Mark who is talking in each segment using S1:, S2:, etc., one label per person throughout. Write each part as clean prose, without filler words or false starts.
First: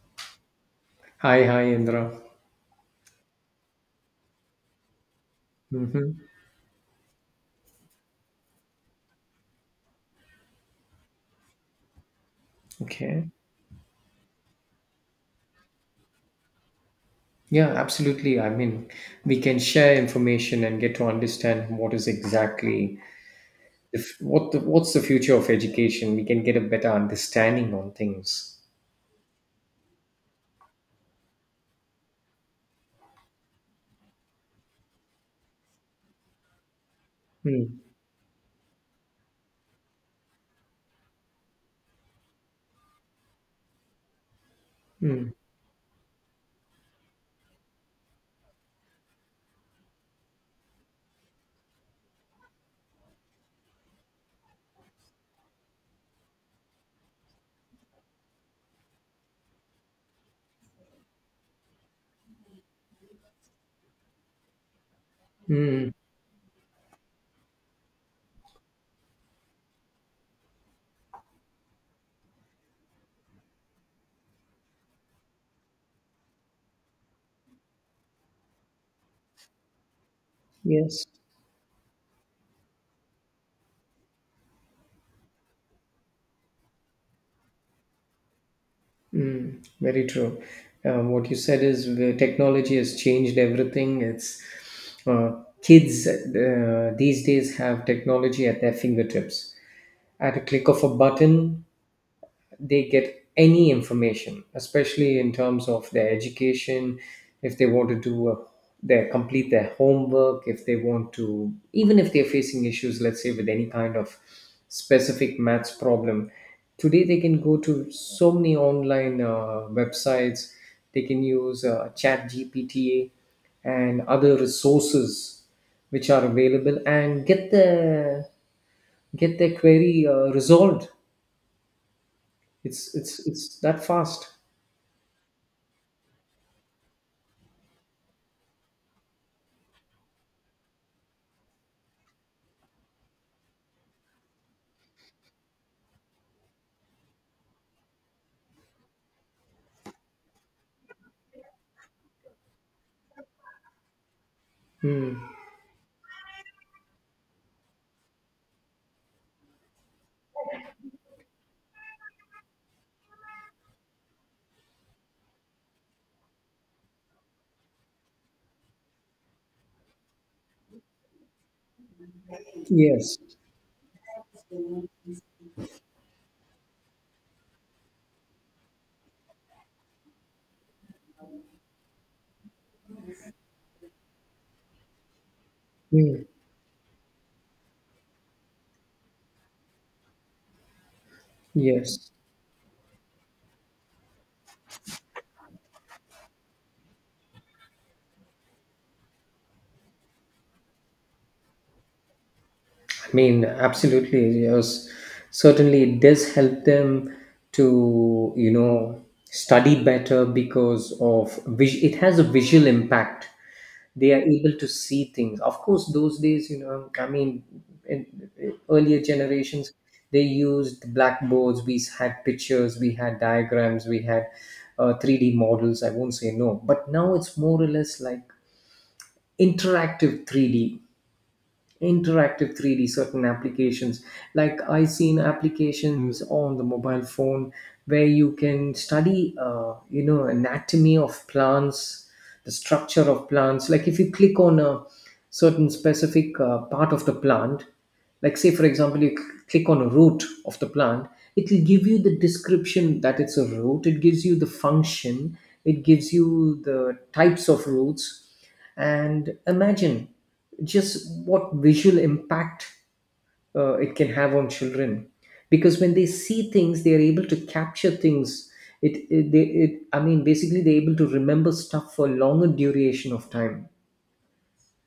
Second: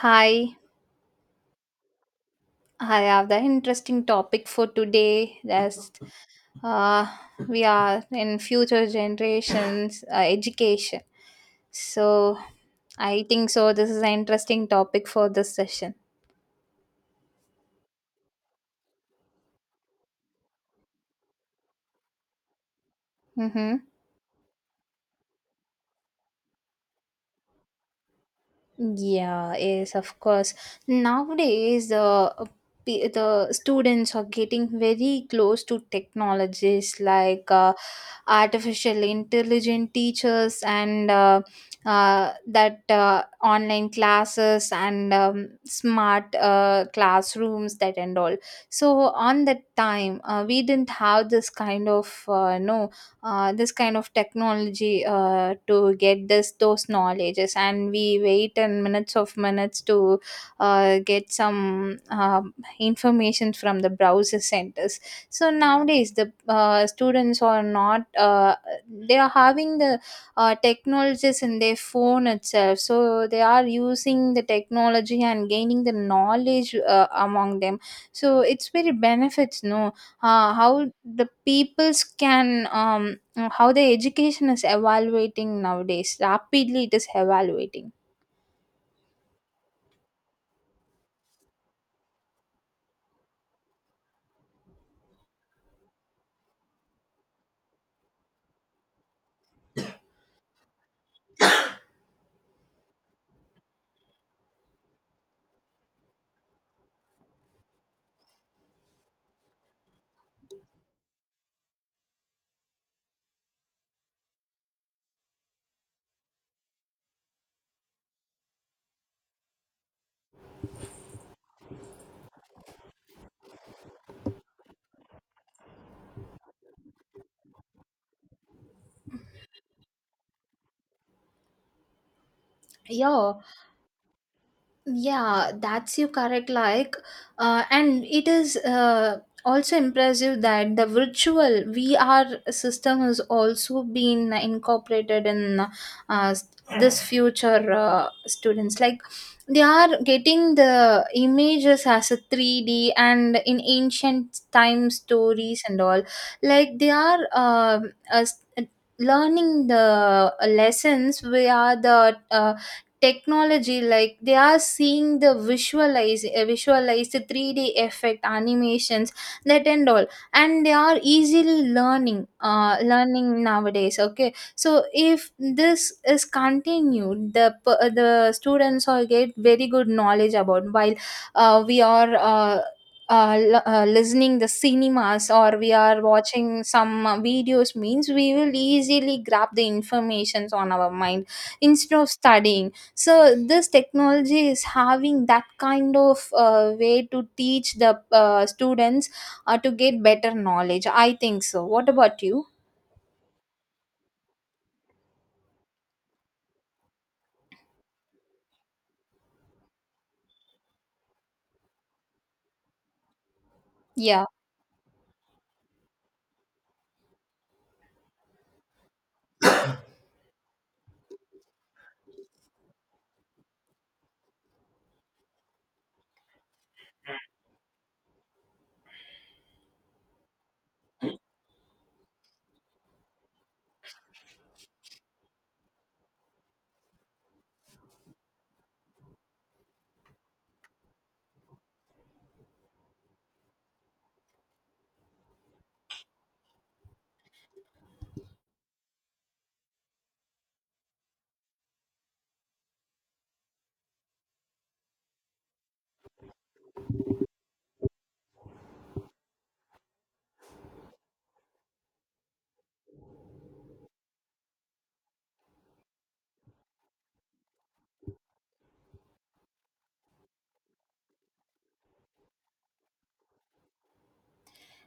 S1: Hi,
S2: Hi, hi, Indra.
S1: I have the interesting topic for today. That's
S2: hmm
S1: uh, we are in future generations education. So I
S2: Okay.
S1: think so. This is an interesting topic for this session.
S2: Yeah, absolutely. We can share information and get to understand what is exactly
S1: Mm-hmm.
S2: the, f- what the, what's the future of education. We can get a better understanding on things.
S1: Yeah, yes, of course. Nowadays, the students are getting very close to technologies like
S2: Mm,
S1: artificial intelligent teachers and that online classes and
S2: mm,
S1: smart classrooms that and all, so on that time we didn't have this kind of no this kind of technology to get this those knowledges, and we wait and minutes of minutes to get some information from the browser centers, so
S2: mm.
S1: nowadays, the students are not, they are having the technologies in their phone itself. So they are using the technology and gaining the knowledge among them. So it's very benefits, no? How
S2: Yes.
S1: the peoples can, how the education is evaluating nowadays, rapidly it is evaluating.
S2: Mm, very true. What you said is the technology has changed everything. It's uh, Kids these days have technology at their fingertips. At a click of a button, they get any information, especially in terms of their education, if they want to their complete their homework, if they want to, even if they're facing issues, let's say with any kind of specific maths problem, today they can go to so many online websites. They can use Chat GPT and other resources which are available and get their query resolved. It's it's
S1: Yeah,
S2: it's that fast.
S1: yeah, that's you correct. Like, and it is also impressive that the virtual VR system has also been incorporated in uh, this future students. Like, they are getting the images as a 3D and in ancient time stories and all. Like, they are learning the lessons via the technology like they are seeing the visualize 3D effect animations that and all, and they are easily learning uh
S2: Yes.
S1: learning nowadays. Okay, so if this is continued, the students will get very good knowledge about while we are listening the cinemas or we are
S2: Mm.
S1: watching some videos means we will easily grab the informations on our mind instead of
S2: Yes.
S1: studying. So this technology is having that kind of way to teach the students to get better knowledge. I think so. What about you?
S2: I mean, absolutely. Yes. Certainly, it does help them to, you know, study better because of it has a visual impact. They are
S1: Yeah.
S2: able to see things. Of course, those days, you know, I mean, in, in earlier generations, they used blackboards. We had pictures. We had diagrams. We had 3D models. I won't say no, but now it's more or less like interactive 3D interactive 3d certain applications like I seen applications on the mobile phone where you can study, you know, anatomy of plants, the structure of plants. Like, if you click on a certain specific part of the plant, like say for example you click on a root of the plant, it will give you the description that it's a root, it gives you the function, it gives you the types of roots. And imagine just what visual impact it can have on children, because when they see things they are able to capture things. It, I mean basically they're able to remember stuff for longer duration of time.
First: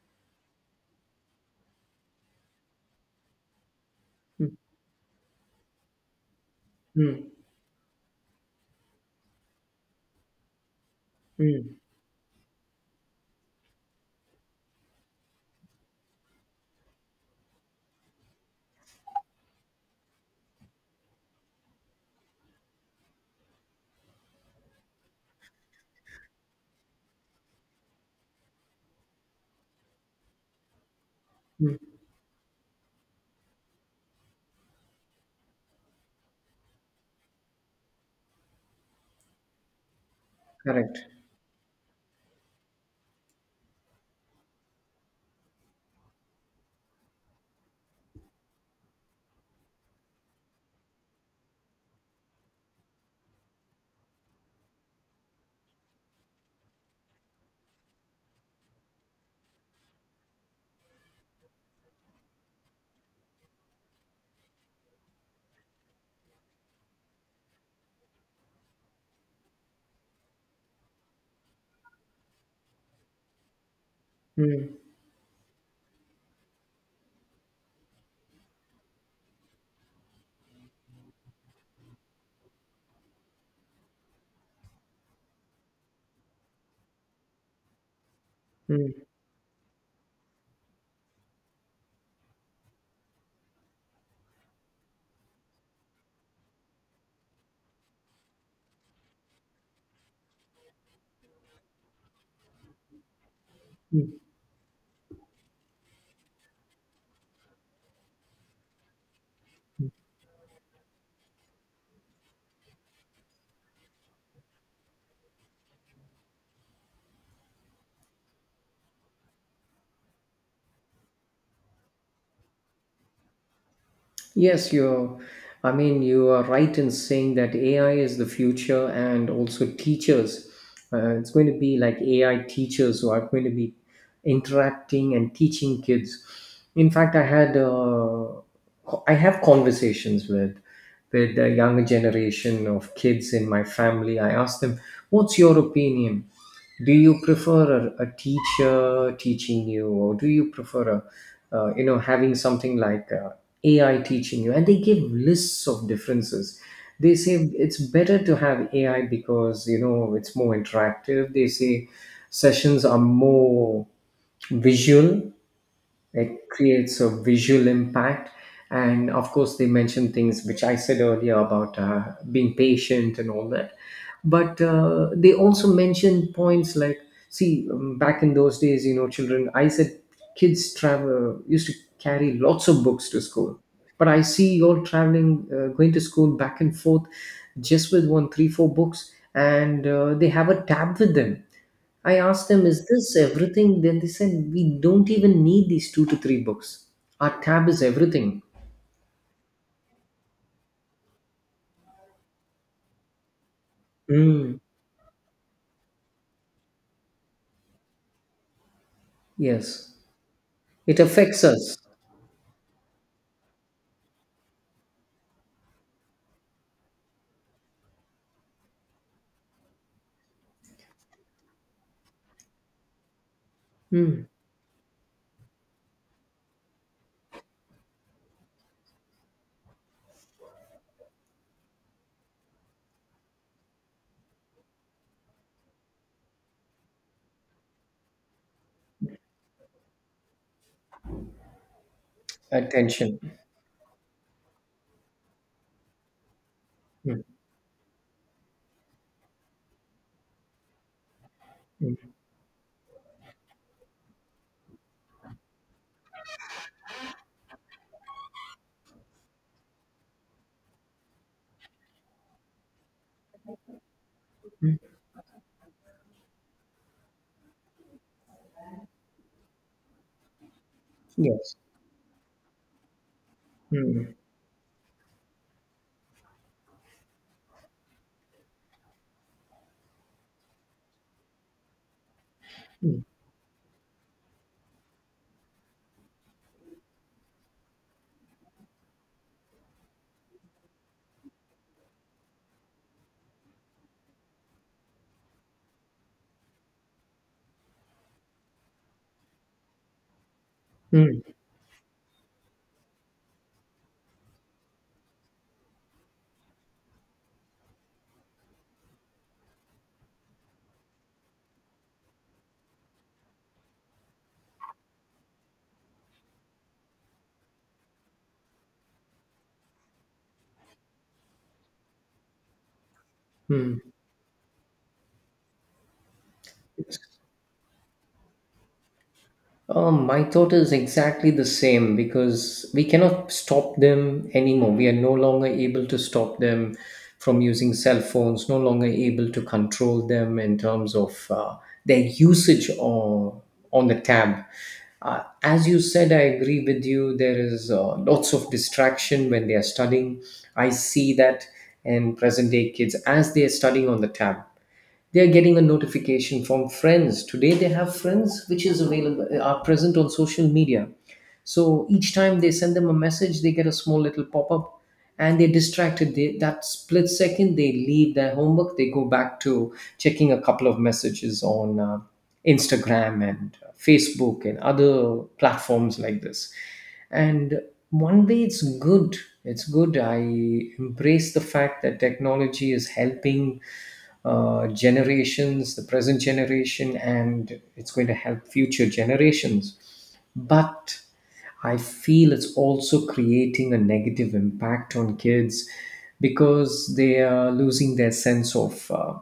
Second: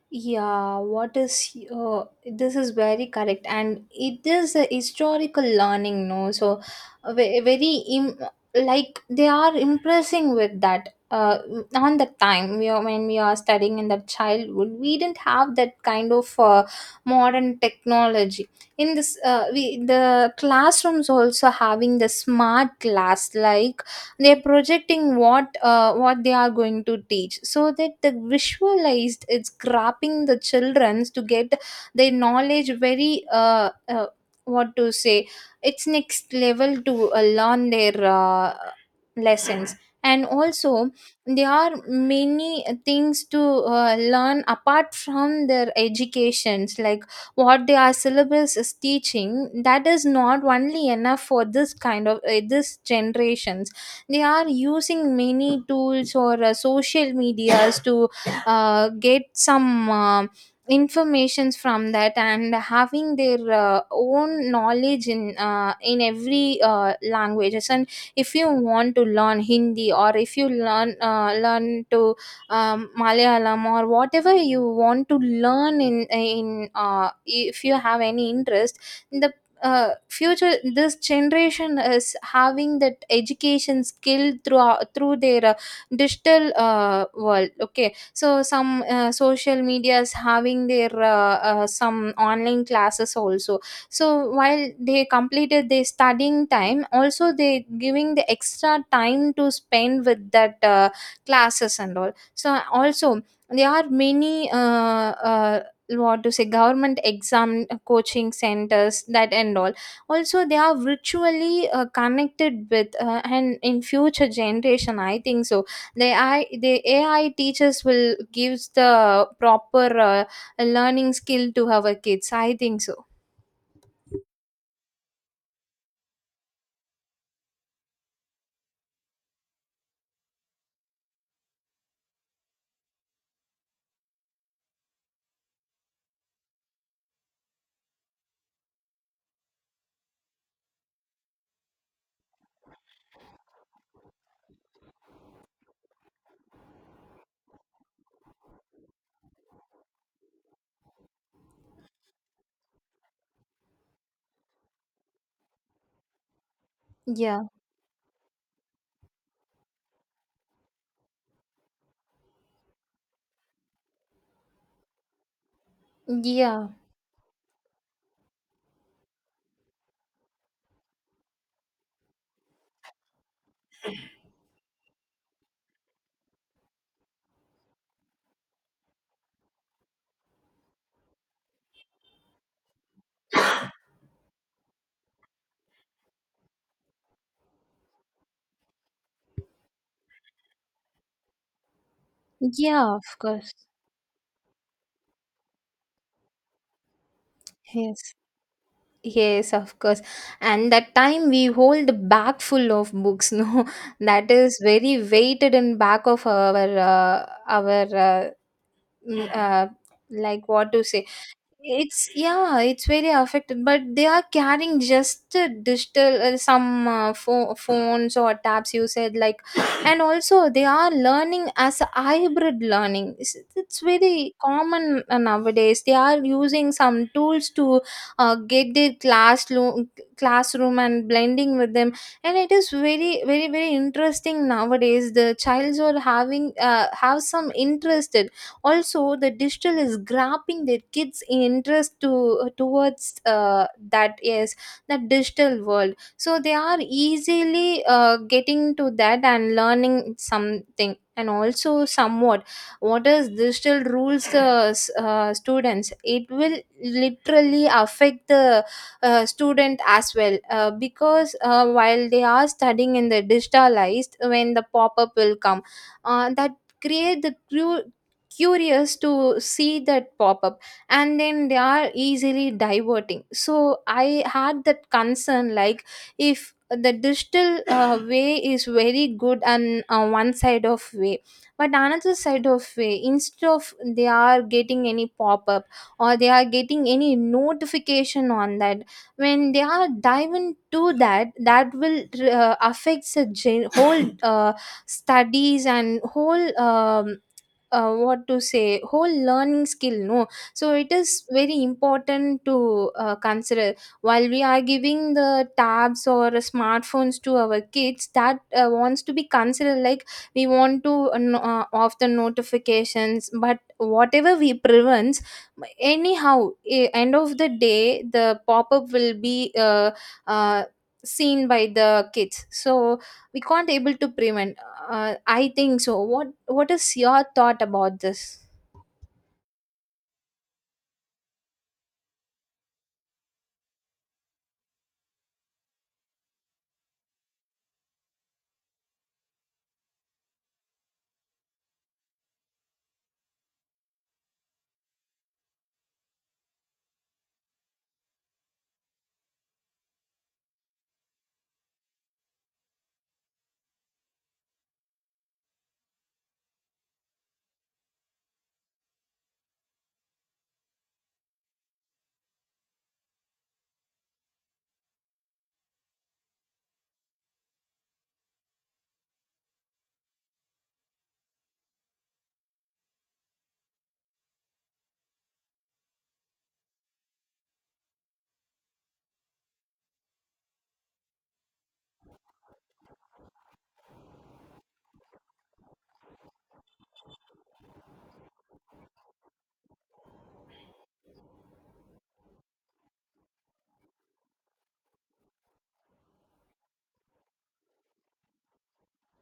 S1: Yeah, what is this is very correct, and it is a historical learning, no? So,
S2: mm,
S1: very like they are impressing with that. Uh,
S2: mm,
S1: on the time when we are studying in the childhood, we didn't have that kind of modern technology. In this, we the classrooms also having the smart class like they're projecting what they are going to teach so that the visualized it's grabbing the childrens to get
S2: mm,
S1: their knowledge very what to say, it's next level to learn their lessons, and also
S2: correct.
S1: there are many things to learn apart from their educations like what their syllabus is teaching, that is not only enough for this kind of this generations. They are using many tools or social medias to get some informations from that and having their own knowledge in every languages, and if you want to learn Hindi or if you learn to Malayalam, or whatever you
S2: mm,
S1: want to learn in if you have any interest, the future this generation is having that education skill through their digital world. Okay, so some
S2: mm,
S1: social media is having their some online classes also, so while they completed their studying time, also they giving the extra time to spend with that classes and all. So also there are
S2: mm.
S1: many uh, what to say government exam coaching centers, that and all, also they are virtually connected with and in future generation I think so the AI teachers will gives the proper learning skill to our kids. I think so.
S2: Yes, you're. I mean, you are right in saying that AI is the future, and also teachers. It's going to be like AI teachers who are going to be interacting and teaching kids. In fact, I have conversations with the younger generation of kids in my family. I ask them, "What's your opinion? Do you prefer a teacher teaching you, or do you prefer a, you know, having something like AI teaching you?" And they give lists of differences. They say
S1: Yeah.
S2: it's better to have AI because, you know, it's more interactive. They say sessions are more visual, it
S1: Yeah,
S2: creates a visual impact. And of course they mentioned things which I said earlier about being patient and all that. But they also mentioned points like, see, back in those days, you know, children I said kids travel used to carry lots of books to school, but I see you're traveling, going to school back and forth just with one, three, four books, and they have a tab with them. I asked them, "Is
S1: yeah, of
S2: this
S1: course.
S2: everything?" Then they said, "We don't even need these two to three books. Our tab is
S1: Yes,
S2: everything."
S1: yes, of course. And that time we hold bag full of books, no? That is
S2: Mm,
S1: very weighted in back of our mm, uh,
S2: yes.
S1: like what to
S2: It
S1: say.
S2: affects us.
S1: It's yeah, it's very affected, but they are carrying just a digital some phones or tabs. You said like, and also they are learning as a hybrid learning. It's
S2: Mm.
S1: very common nowadays. They are using some tools to get their classroom and blending with them, and it is very very very interesting nowadays. The childs are having have some interest, also the digital is grabbing their kids interest to towards
S2: Attention.
S1: that is the digital world, so they are
S2: Mm,
S1: easily getting to that and learning something, and also somewhat what is digital rules, the students, it will literally affect the student as well because while they are studying in the digitalized, when the pop-up will come that create the curious to see that pop up, and then they
S2: Yes.
S1: are easily diverting. So
S2: Mm,
S1: I had that concern, like if the digital way is very good and one side of way, but another side of way instead of, they are getting any pop up or they are getting any notification on that, when they are diving to that, that will affects the whole studies and whole what to say whole learning skill, no? So it is
S2: mm.
S1: very important to consider, while we are giving the tabs or smartphones to our kids, that wants to be considered, like we want to off the notifications, but whatever we prevents, anyhow end of the day the pop-up will be uh, seen by the kids, so we can't able to prevent, I think so. What is your thought about this?
S2: My thought is exactly the same, because we cannot stop them anymore. We are no longer able to stop them from using cell phones, no longer able to control them in terms of their on the tab. As you said, I agree with you. There is lots of distraction when they are studying. I see that in present day kids. As they are studying on the tab, they're getting a notification from friends. Today they have friends which is available, are present on social media. So each time they send them a message, they get a small little pop-up, and they're distracted. That split second, they leave their homework, they go back to checking a couple of messages on Instagram and Facebook and other platforms like this. And one way it's good. It's good. I embrace the fact that technology is helping generations, the present generation, and it's going to help future generations. But I feel it's also creating a negative impact on kids, because they are losing their sense of uh,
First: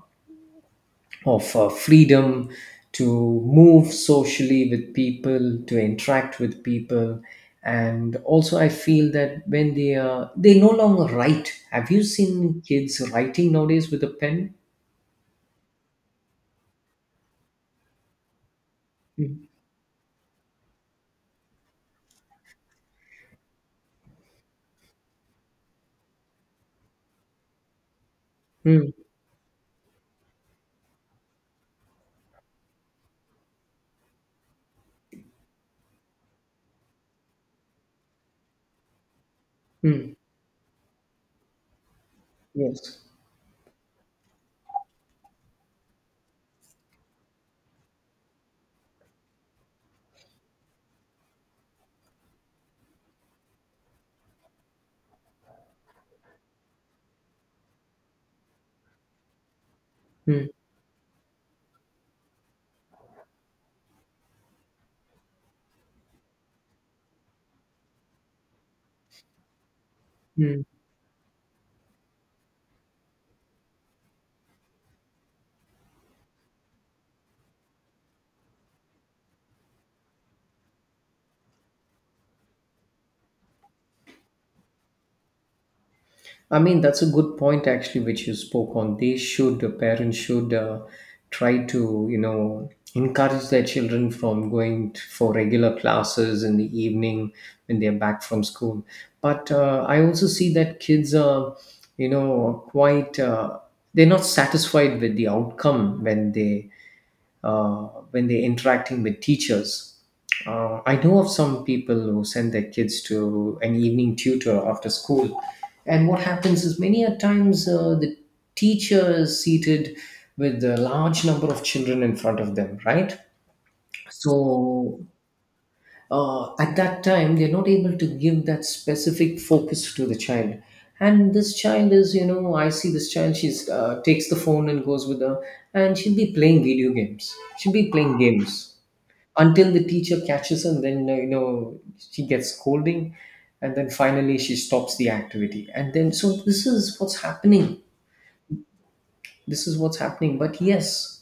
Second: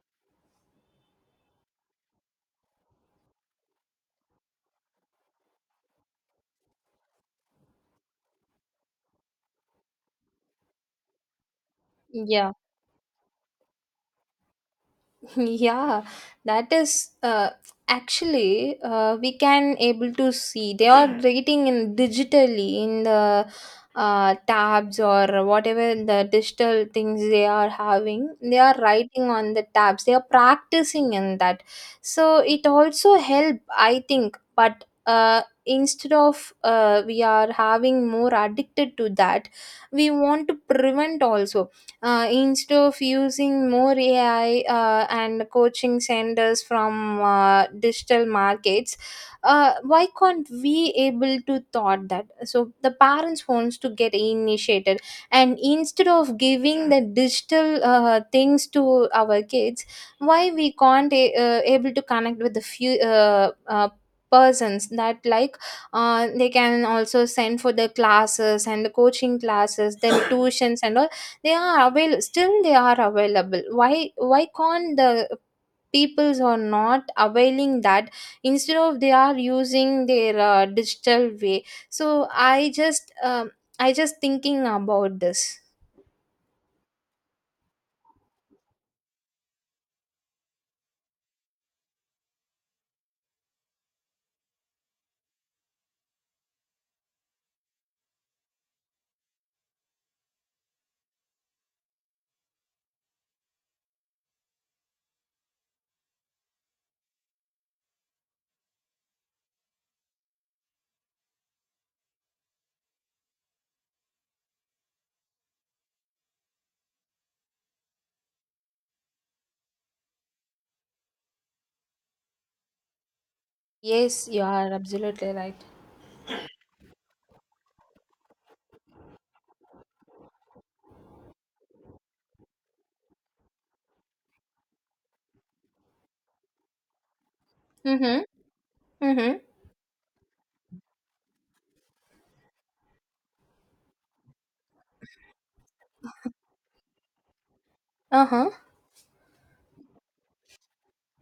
S2: of uh, freedom to move socially with people, to interact with people. And also I feel that when they are they no longer write. Have you seen kids writing nowadays with a pen?
S1: Yeah, that is actually we can able to see they are rating in digitally in the tabs, or whatever the digital things they are having, they are
S2: Mm.
S1: writing on the tabs, they are practicing in that, so it also help, I think. But instead of we are having more addicted to that, we
S2: Hmm.
S1: want to prevent also, instead
S2: Yes.
S1: of using more AI and coaching centers from digital markets, why can't we able to thought that? So the parents wants to get initiated, and instead of giving the digital things to our kids,
S2: Hmm.
S1: why we can't able to connect with the few persons that, like they can also send for the classes and the coaching classes, then
S2: Hmm.
S1: tuitions and all, they are avail, still they are available. Why can't the peoples are not availing that, instead of they are using their digital way. So I just thinking about this.
S2: I mean, that's a good point actually, which you spoke on. The parents should try to, you know, encourage their children from going for regular classes in the evening when they're back from school. But I also see that kids are, you know, quite, they're not satisfied with the outcome when they uh, when they're interacting with teachers. I know of some people who send their kids to an evening tutor after school, and what happens is many a times the teacher is seated with a large number of children in front of them, right?
S1: Yes, you are
S2: So
S1: absolutely right.
S2: at that time, they're not able to give that specific focus to the child. And this child is, you know, I see this child. She's takes the phone and goes with her, and she'll be playing video games. She'll be playing
S1: Mm-hmm.
S2: games
S1: Mm-hmm.
S2: until the teacher catches her, and then you know, she gets scolding, and then finally she stops the activity. And then, so
S1: Uh-huh.
S2: this is what's happening. But yes,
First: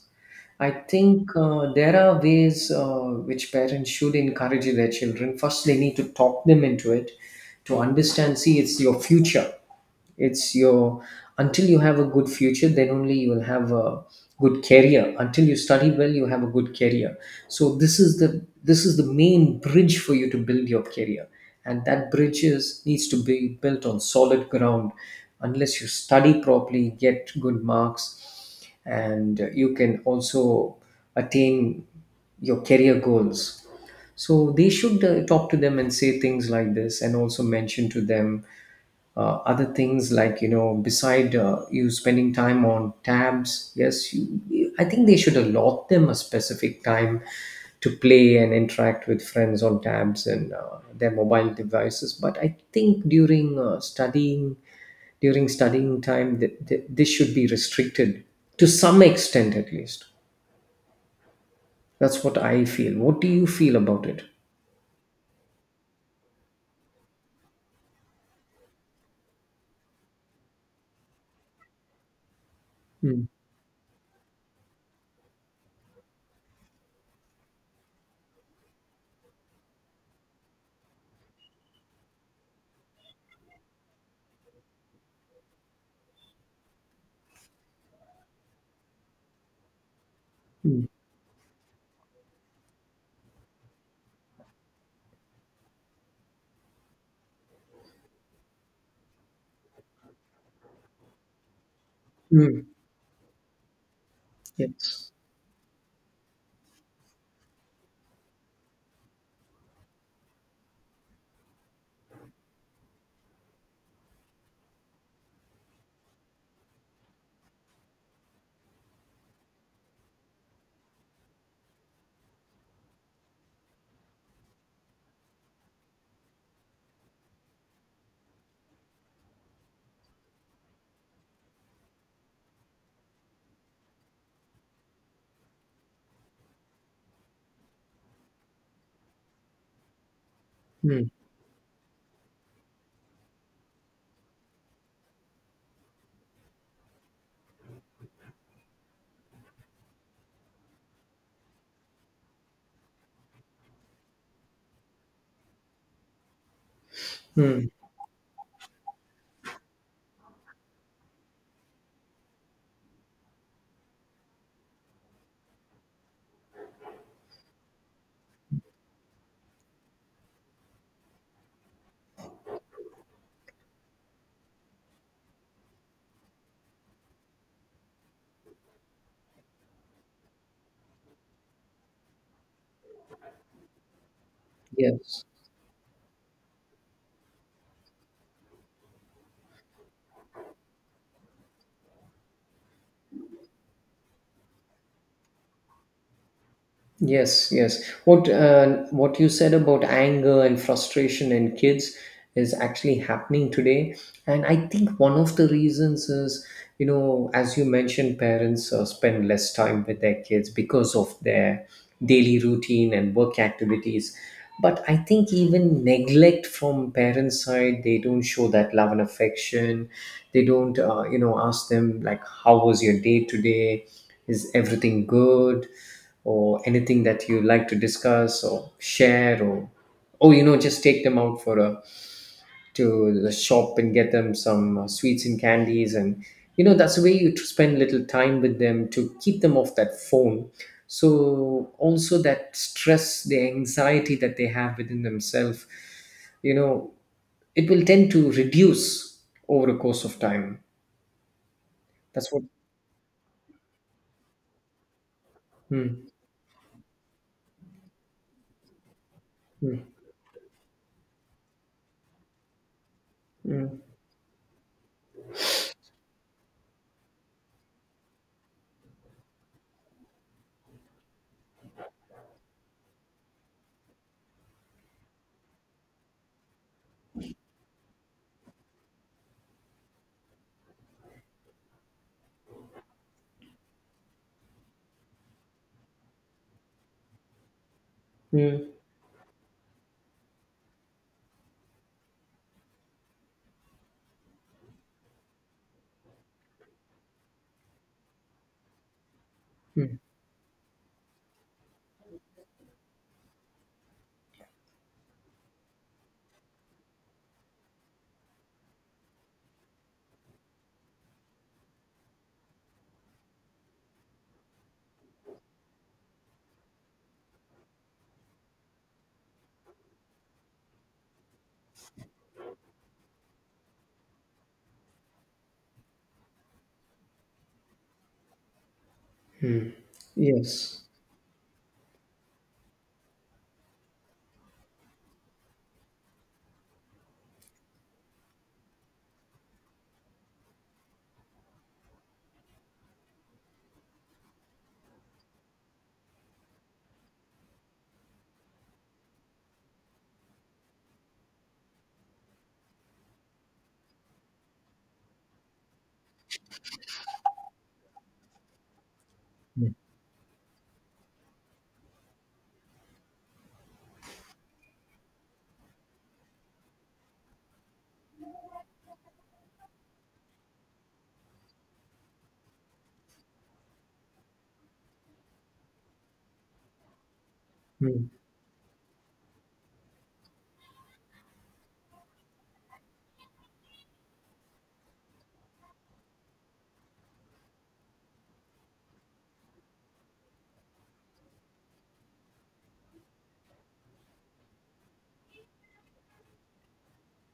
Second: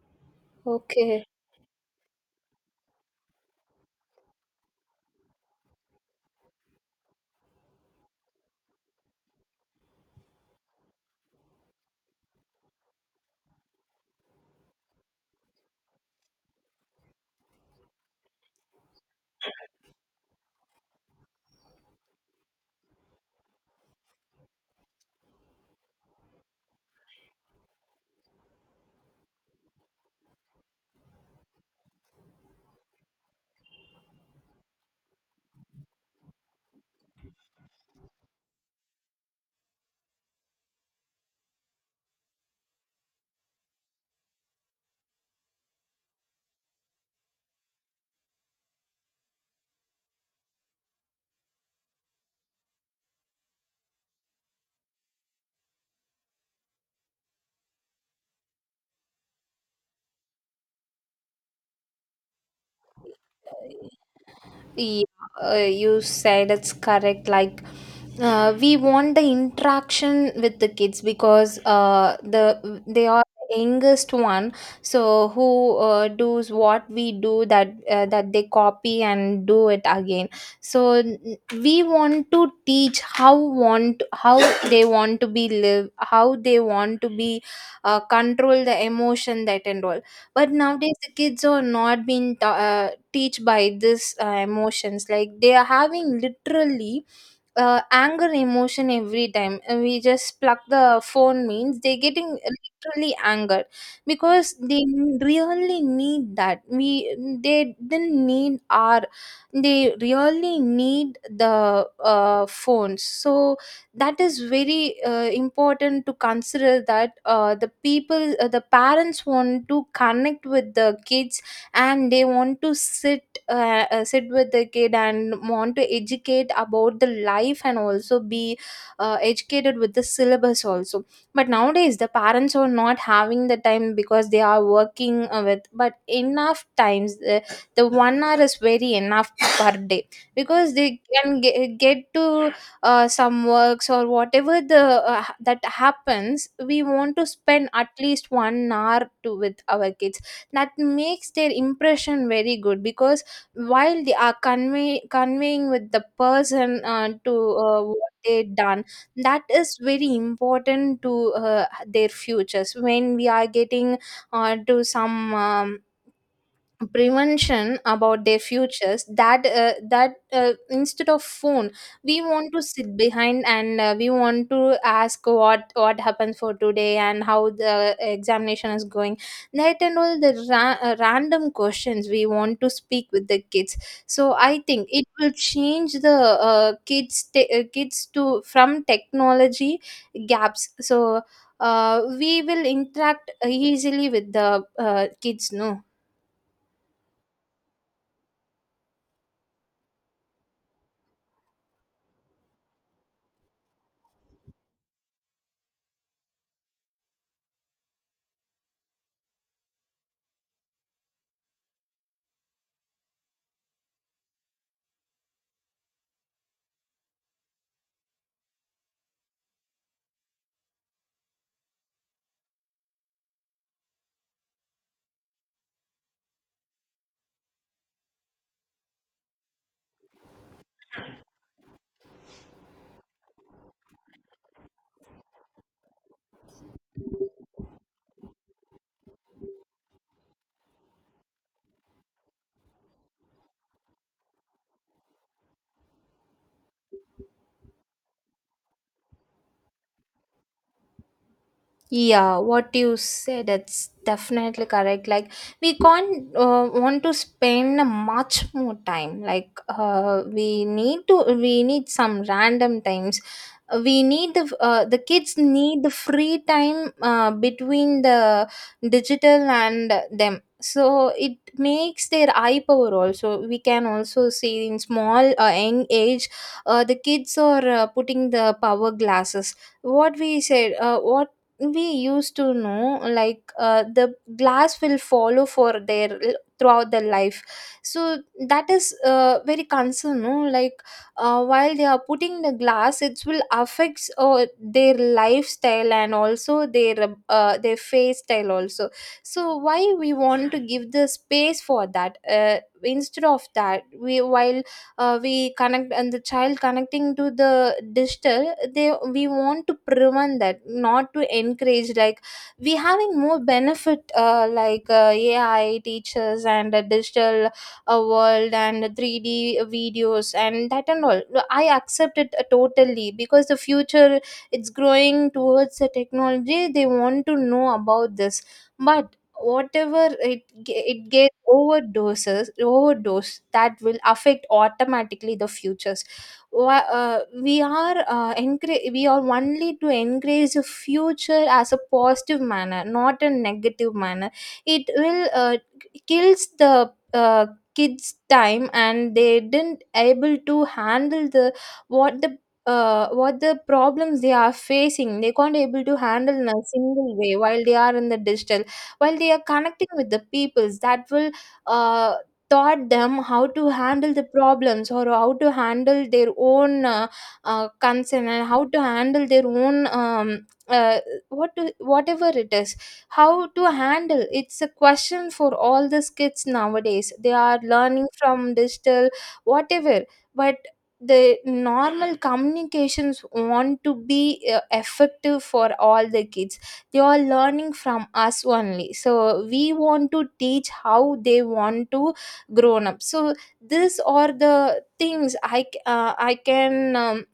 S2: I
S1: Okay.
S2: think there are ways which parents should encourage their children. First they need to talk them into it, to understand, see, it's your future. It's your Until you have a good future, then only you will have a good career. Until you study well, you have a good career. So this is the main bridge for you to build your career, and that bridge is needs to be built on solid ground. Unless you study properly, get good marks, and you can also attain your career goals. So they should talk to them and say things like this, and also mention to them other things like, you know, beside you spending time on tabs. Yes I think they should allot them a specific time to play and interact with friends on tabs and their mobile devices. But I think during studying during studying time this should be restricted, to some extent at least. That's what I feel. What do you feel about it?
S1: Yeah, you said it's correct. Like, we want the interaction with the kids, because they are
S2: mm,
S1: the youngest one. So who does what we do, that that they copy and do it again. So we want to teach how they want to be live, how they want to be control the emotion that and all, but
S2: mm,
S1: nowadays the kids are not being teach by this emotions, like they are having literally anger emotion every time. We just pluck the phone means they're getting
S2: mm,
S1: literally angered, because they
S2: yes.
S1: really need that, we they didn't need our, they really need the phones, so that is very important to consider, that the parents want to connect with the kids, and they want to sit with the kid, and want to educate about the life and also be educated with the syllabus also, but nowadays the parents are not having the time because they are working with, but enough times the 1 hour is very enough per day, because they
S2: mm,
S1: can get to some works, or whatever that happens, we want to spend at least 1 hour to with our kids, that makes their impression very good, because while they are conveying with the person to
S2: mm,
S1: what they done, that is very important to their futures. When we are getting to some prevention about their futures, that instead of phone we want to sit behind, and we want to ask what happened for today, and how the examination is going, that and all the random questions we want to speak with the kids, so I think it
S2: yes.
S1: will change the kids to from technology gaps, so we will interact easily with the kids, no?
S2: Yes, yes. What you said about anger and frustration in kids is actually happening today, and I think one of the reasons is, you know, as you mentioned, parents spend less time with their kids because of their daily routine and work activities. But I think even neglect from parents' side, they don't show that love and affection. They don't, you know, ask them like, "How was your day today? Is everything good?" or anything that you like to discuss or share. Or, oh, you know, just take them out for a to the shop, and get them some sweets and candies. And, you know, that's the way you spend little time with them, to keep them off that phone. So also that stress, the anxiety that they have within themselves, you know, it will tend to reduce over a course of time. That's
S1: Yeah,
S2: what.
S1: what you said, that's definitely correct. Like, we
S2: Hmm,
S1: can't want to spend much more time. Like,
S2: hmm,
S1: we need some random times.
S2: hmm,
S1: We need the kids need the free time between the digital and them, so it makes their eye power also. We can also see in small young age, the kids are putting the power glasses. What we used to know, like, the glass will follow for their throughout their life. So that
S2: hmm,
S1: is very concern, no, like, while they are putting the glass it will affects their lifestyle, and also their face style also. So why
S2: hmm.
S1: we want to give the space for that? Instead of that we connect, and the child connecting to the digital, they we want to prevent that, not to encourage, like, we having more benefit, like, ai teachers and digital a world, and 3D videos and that and all. I accept it totally, because the future, it's growing towards the technology, they want to know about this. But whatever
S2: Yes.
S1: it gets overdose, that will affect automatically the futures. We are only to encourage the future as a positive manner, not a negative manner. It will kills the kids time, and they didn't able to handle the what the what the problems they are facing. They can't able to handle in a single way while they are in the digital, while they are connecting with the peoples, that will uh, taught them how to handle the problems, or how to handle their own concern, and how to handle their own whatever it is, how to handle. It's a question for all these kids nowadays, they are
S2: hmm.
S1: learning from digital whatever. But the normal communications want to be effective for all the kids. They are learning from us only, so we want to teach how they want to grown up. So these are the things um,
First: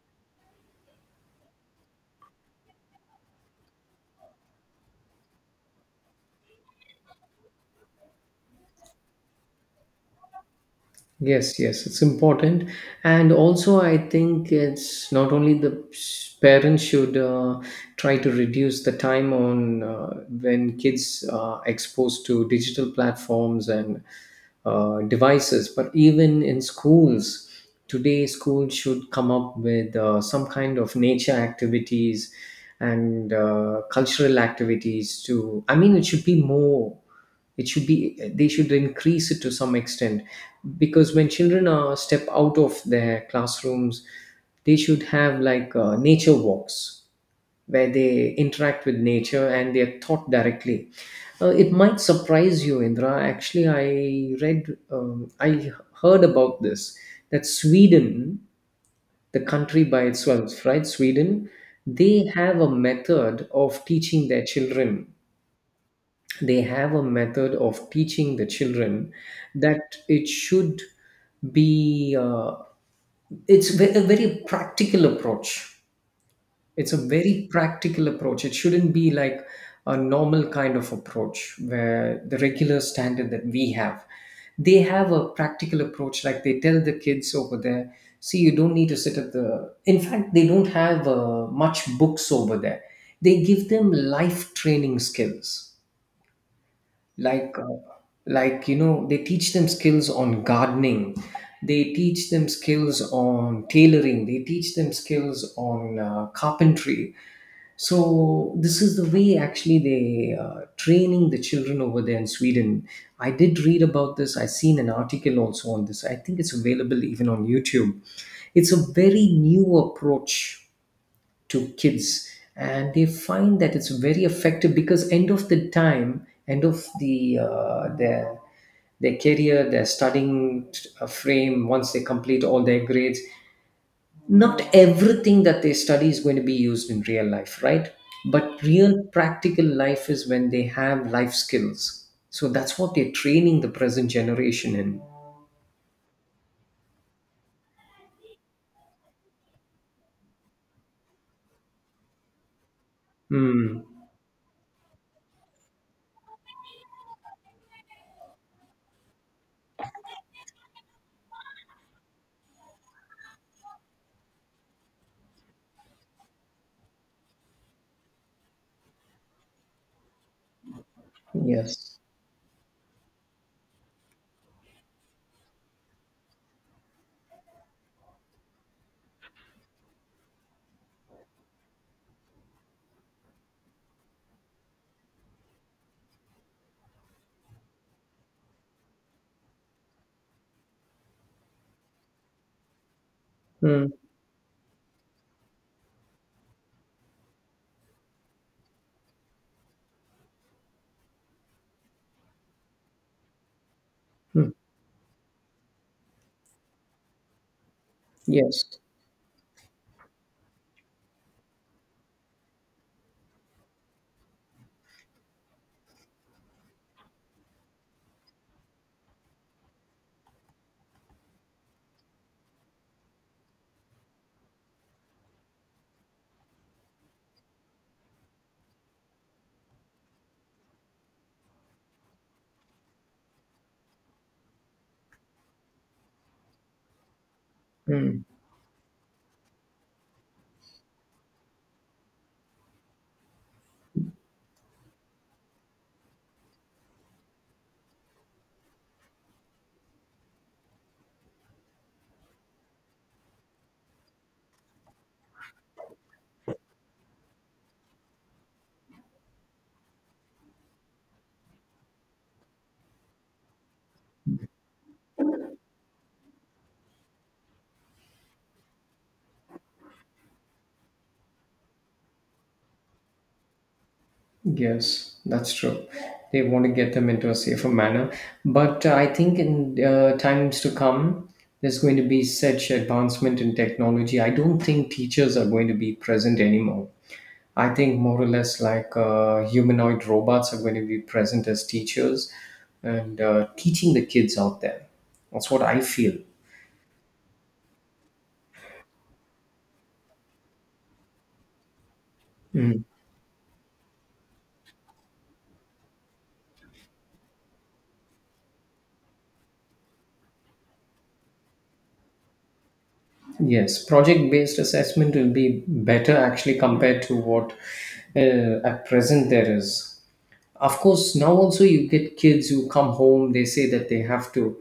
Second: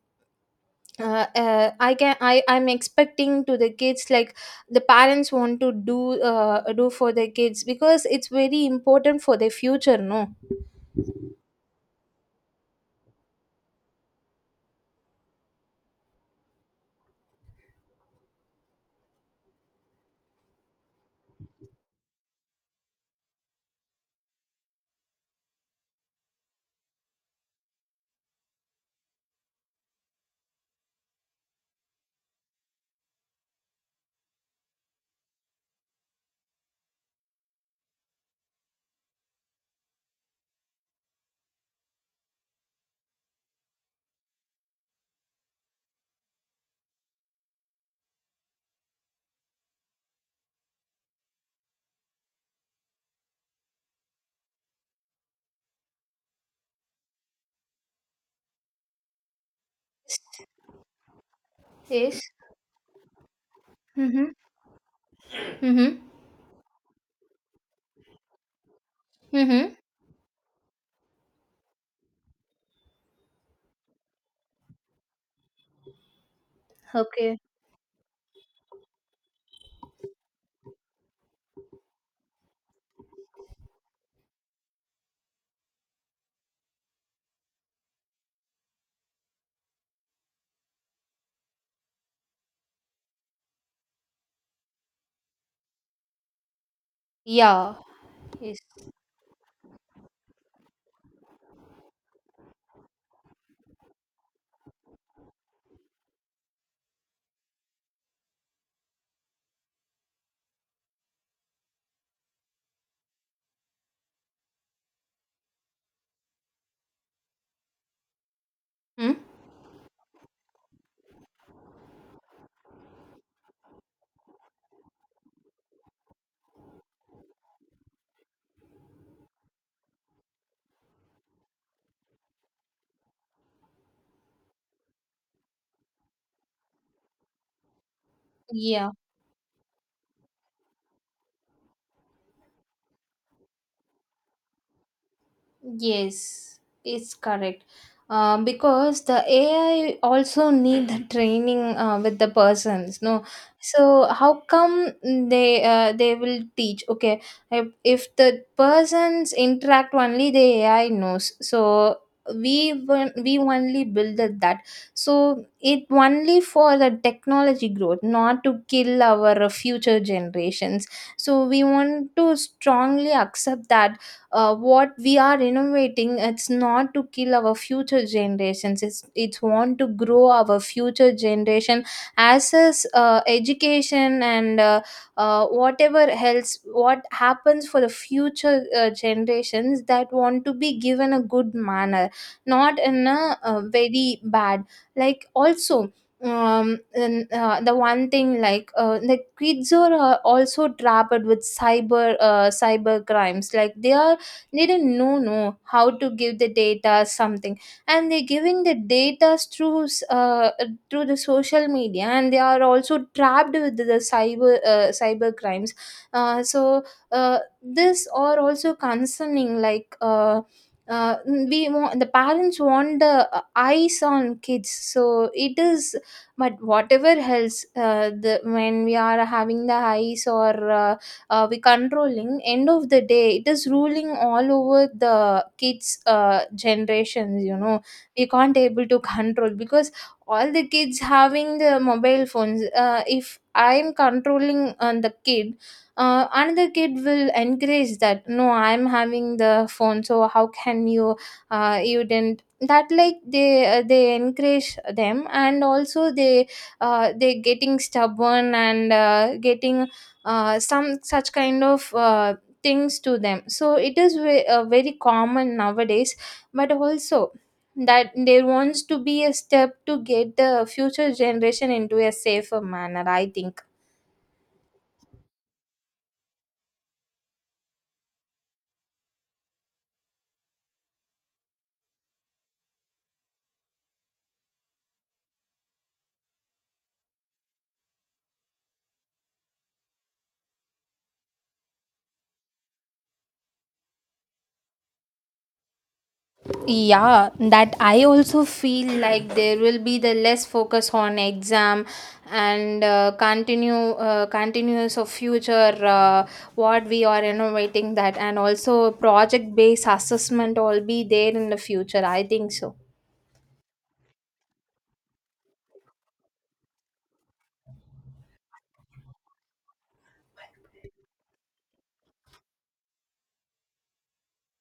S1: I can I I'm expecting to the kids, like, the parents want to do for their kids, because it's very important for their future, no.
S2: Yes, yes, it's important. And also, I think it's not only the parents should try to reduce the time on when kids are exposed to digital platforms and devices, but even in schools. Today, schools should come up with some kind of nature activities and cultural activities to, I mean, it should be more it should be they should increase it to some extent because when children are step out of their classrooms they should have like nature walks where they interact with nature and they are taught directly. It might surprise you, Indra. Actually, I read, I heard about this, that Sweden, the country by itself, right? Sweden, they
S1: Yes.
S2: have a method of teaching
S1: Mm-hmm.
S2: their children.
S1: Mm-hmm.
S2: They have a method of teaching the children
S1: Mm-hmm.
S2: that it should be a very practical approach. It's a
S1: Okay.
S2: very practical approach. It shouldn't be like a normal kind of approach where the regular standard that we have. They have a practical approach. Like, they tell the kids over there, see, you don't need to sit at the in fact, they don't have much books over there. They give them life training skills, like
S1: Yeah.
S2: uh,
S1: Yes.
S2: like, you know, they teach them skills on gardening, they teach them skills on tailoring, they teach them skills on carpentry. So this is the way actually they training the children over there in Sweden. I did read about this, I seen an article also on this. I think it's available even on YouTube. It's a
S1: Hmm.
S2: very new approach to kids, and they find that it's very effective because end of the time end of the their career, their studying frame, once they complete all their grades, not everything that they study is going to be used in real life, right? But
S1: Yeah.
S2: real practical life is when they have life skills. So that's what they're training the present generation in.
S1: Yes, it's correct. Because the AI also need the training with the persons, no.
S2: Mm.
S1: So how come they will teach? Okay, if the persons interact only, the AI knows. So we only builded that. So it only for the technology growth, not to kill our future generations. So we
S2: Yes.
S1: want to strongly accept that, what we are innovating, it's not to kill our future generations, it's want to grow our future generation as is education, and whatever else what happens for the future generations, that want to be given a good manner, not in a
S2: Mm.
S1: very bad, like also. And, the one thing, like, the kids are also trapped with cyber crimes, like they are,
S2: Mm.
S1: they do not know how to give the data something, and they're giving
S2: Yes.
S1: the data through the social media, and they are also trapped with the cyber crimes. So, this are also concerning, like, uh, we want the parents want the eyes on kids, so it is. But whatever else, the when we are having the eyes, or uh, we controlling, end of the day it is ruling all over the kids generations, you know.
S2: Mm.
S1: We can't able to control, because all the kids having the mobile phones. If I'm controlling on the kid, another kid will encourage that, no, I'm having the phone, so how can you, you didn't that, like they encourage them, and also they getting stubborn, and getting some such kind of things to them. So it is very common nowadays, but also that there wants to be a step to get the future generation into a safer manner, I think.
S2: Yes, that's true. They want to get them into a safer manner. But I think in times to come, there's going to be such advancement in technology. I don't think teachers are going to be present anymore. I think more or less like humanoid robots are going to be present as teachers and teaching the kids out there. That's what I feel.
S1: Yeah, that I also feel like there will be the less focus on exam, and continue continuous of future, what we are innovating that, and also project based assessment all be there in the future. I think so.
S2: Yes, project based assessment will be better actually compared to what at present there is. Of course, now also you get kids who come home, they say that they have to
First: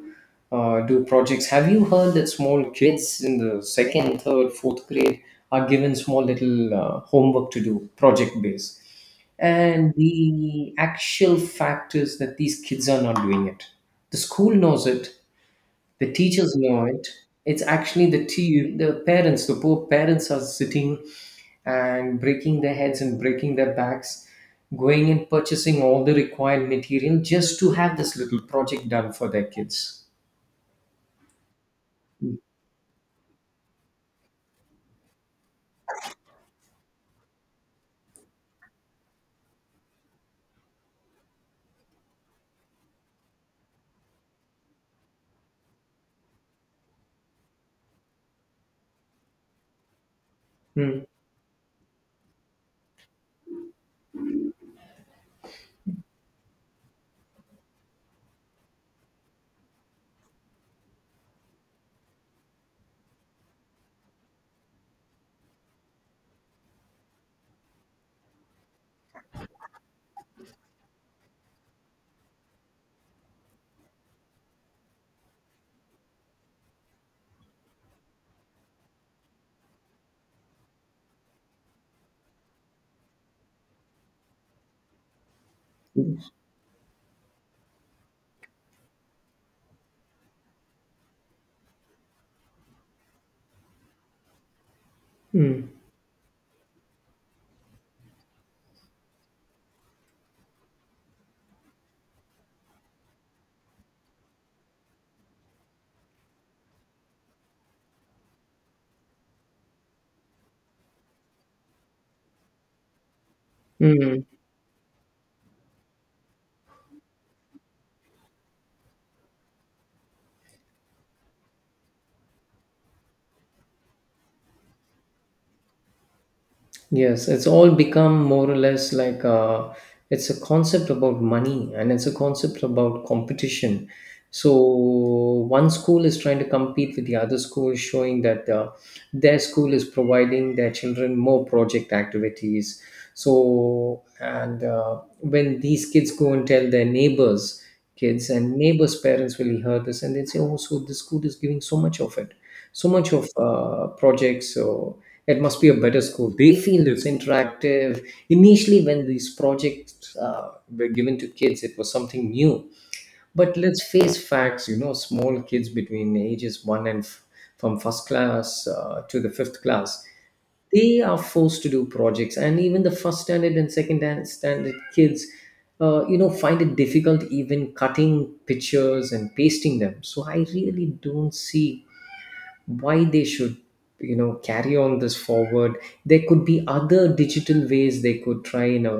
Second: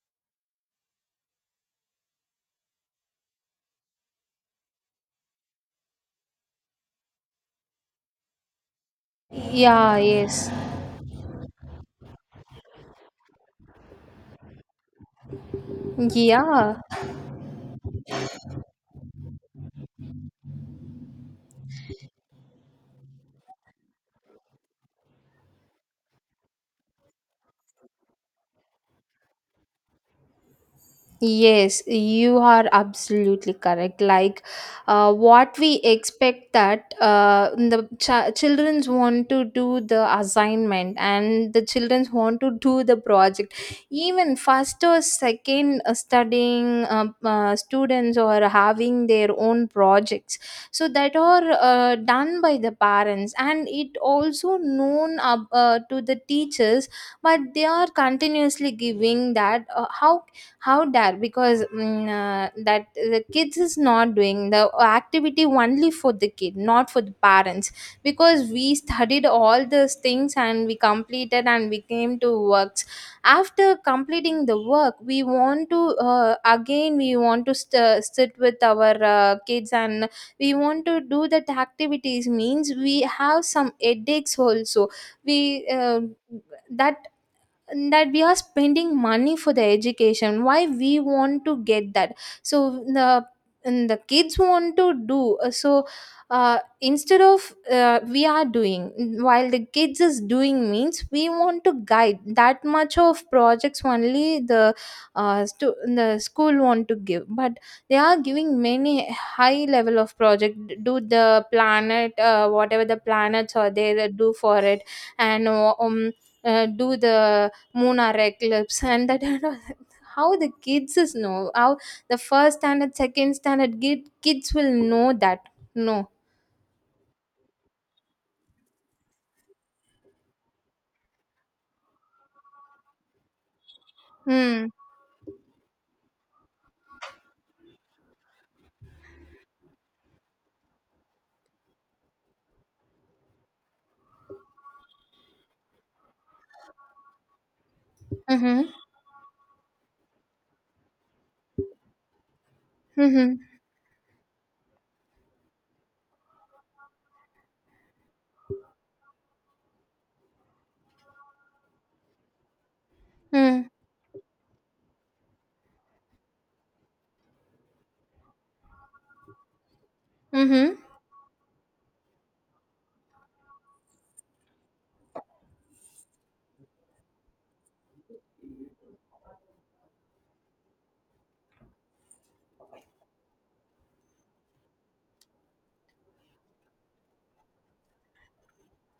S2: do projects. Have you heard that small kids in the second, third, fourth grade are given small little homework to do, project based? And
S1: Yeah, yes.
S2: the actual fact is that these kids are not doing it. The school knows it, the teachers
S1: Yeah.
S2: know it. It's actually the parents, the poor parents are sitting and breaking their heads and breaking their backs, going and purchasing all the required material just to have this little project done for their kids.
S1: Yes, you are absolutely correct. Like, what we expect that the childrens want to do the assignment, and the childrens want to do the project. Even first or second studying students or having their own projects, so
S2: Mm,
S1: that are done by the parents, and it also known up, to the teachers, but they are continuously giving that, how dare, because that the kids is not doing the activity only for the kid not for the parents, because we studied all these things and we completed, and we came to works. After completing the work, we want to, again we want to sit with our kids, and we want to do that activities, means we have some headaches also. We, that that we are spending money for the education, why we want to get that? So the and the kids want to do,
S2: mm,
S1: so instead of we are doing while the kids is doing, means we want to guide, that much of projects only the, the school want to give, but they are giving many high level of project, do the planet, whatever the planets are there,
S2: mm.
S1: do for it, and do the Lunar eclipse and that, how the kids is know, how the first standard second standard kids will know that, no.
S2: Yes, it's all become more or less like, uh, it's a concept about money and it's a concept about competition. So
S1: Mm.
S2: one school is trying to compete with the other school, showing that their school is providing their children more project activities. So and when these kids go and tell their neighbors, kids and
S1: Mm-hmm.
S2: neighbors' parents will hear this and they say, "Oh, so this school is giving so much of it." So much of
S1: Mm-hmm.
S2: projects. So it must be a better school, they feel. It's interactive. Initially, when these projects were given to kids, it was something new. But
S1: Mm.
S2: let's face facts, you know, small kids between ages 1 from first class to the fifth class,
S1: Mm-hmm.
S2: they are forced to do projects. And even the first standard and standard kids you know, find it difficult even cutting pictures and pasting them. So I really don't see why they should, you know, carry on this forward. There could be other digital ways they could try in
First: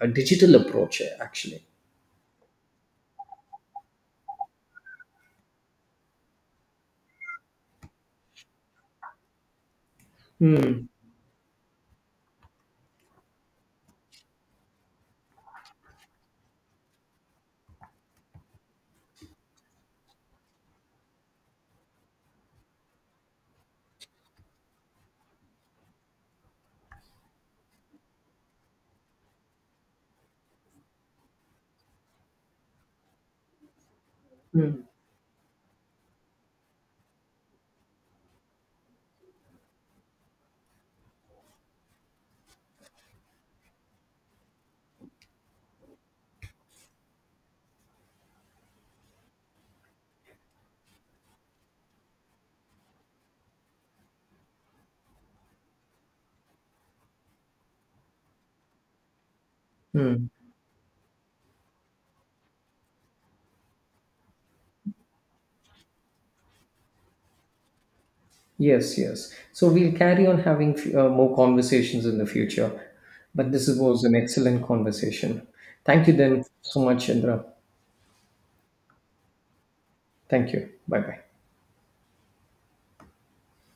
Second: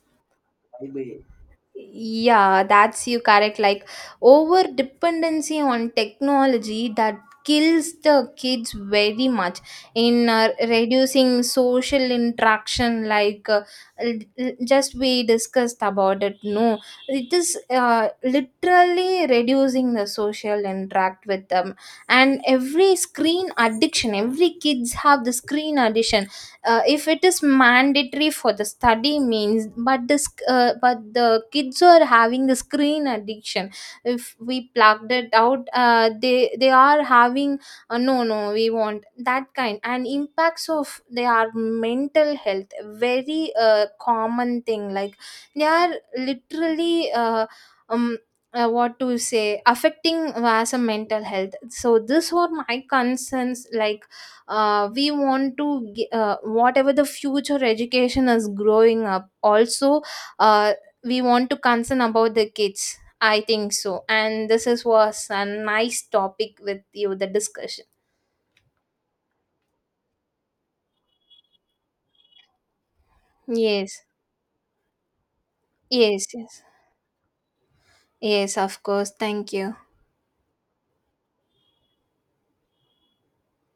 S2: a digital approach, actually.
S1: Yeah, that's you correct. Like, over dependency on technology that kills the kids very much in, reducing social interaction, like, just we discussed about it, no. It is literally reducing the social interact with them, and every screen addiction, every kids have the screen addiction. If it is mandatory for the study means, but the kids are having the screen addiction. If we plugged it out, they are having, no, no, we want that kind and impacts of they are mental health. Very common thing, like they are literally, um what to say, affecting as a mental health. So these were my concerns, like, we want to whatever the future education is growing up also,
S2: Hmm.
S1: uh, we want to concern about the kids, I think so. And this is was a nice topic with you, the discussion.
S2: Yes, yes. So we'll carry on having more conversations in the future. But this
S1: Yes.
S2: was an excellent conversation. Thank you
S1: Yes.
S2: then
S1: Yes.
S2: so much, Indra.
S1: Yes, of course, thank you.
S2: Thank you. Bye bye.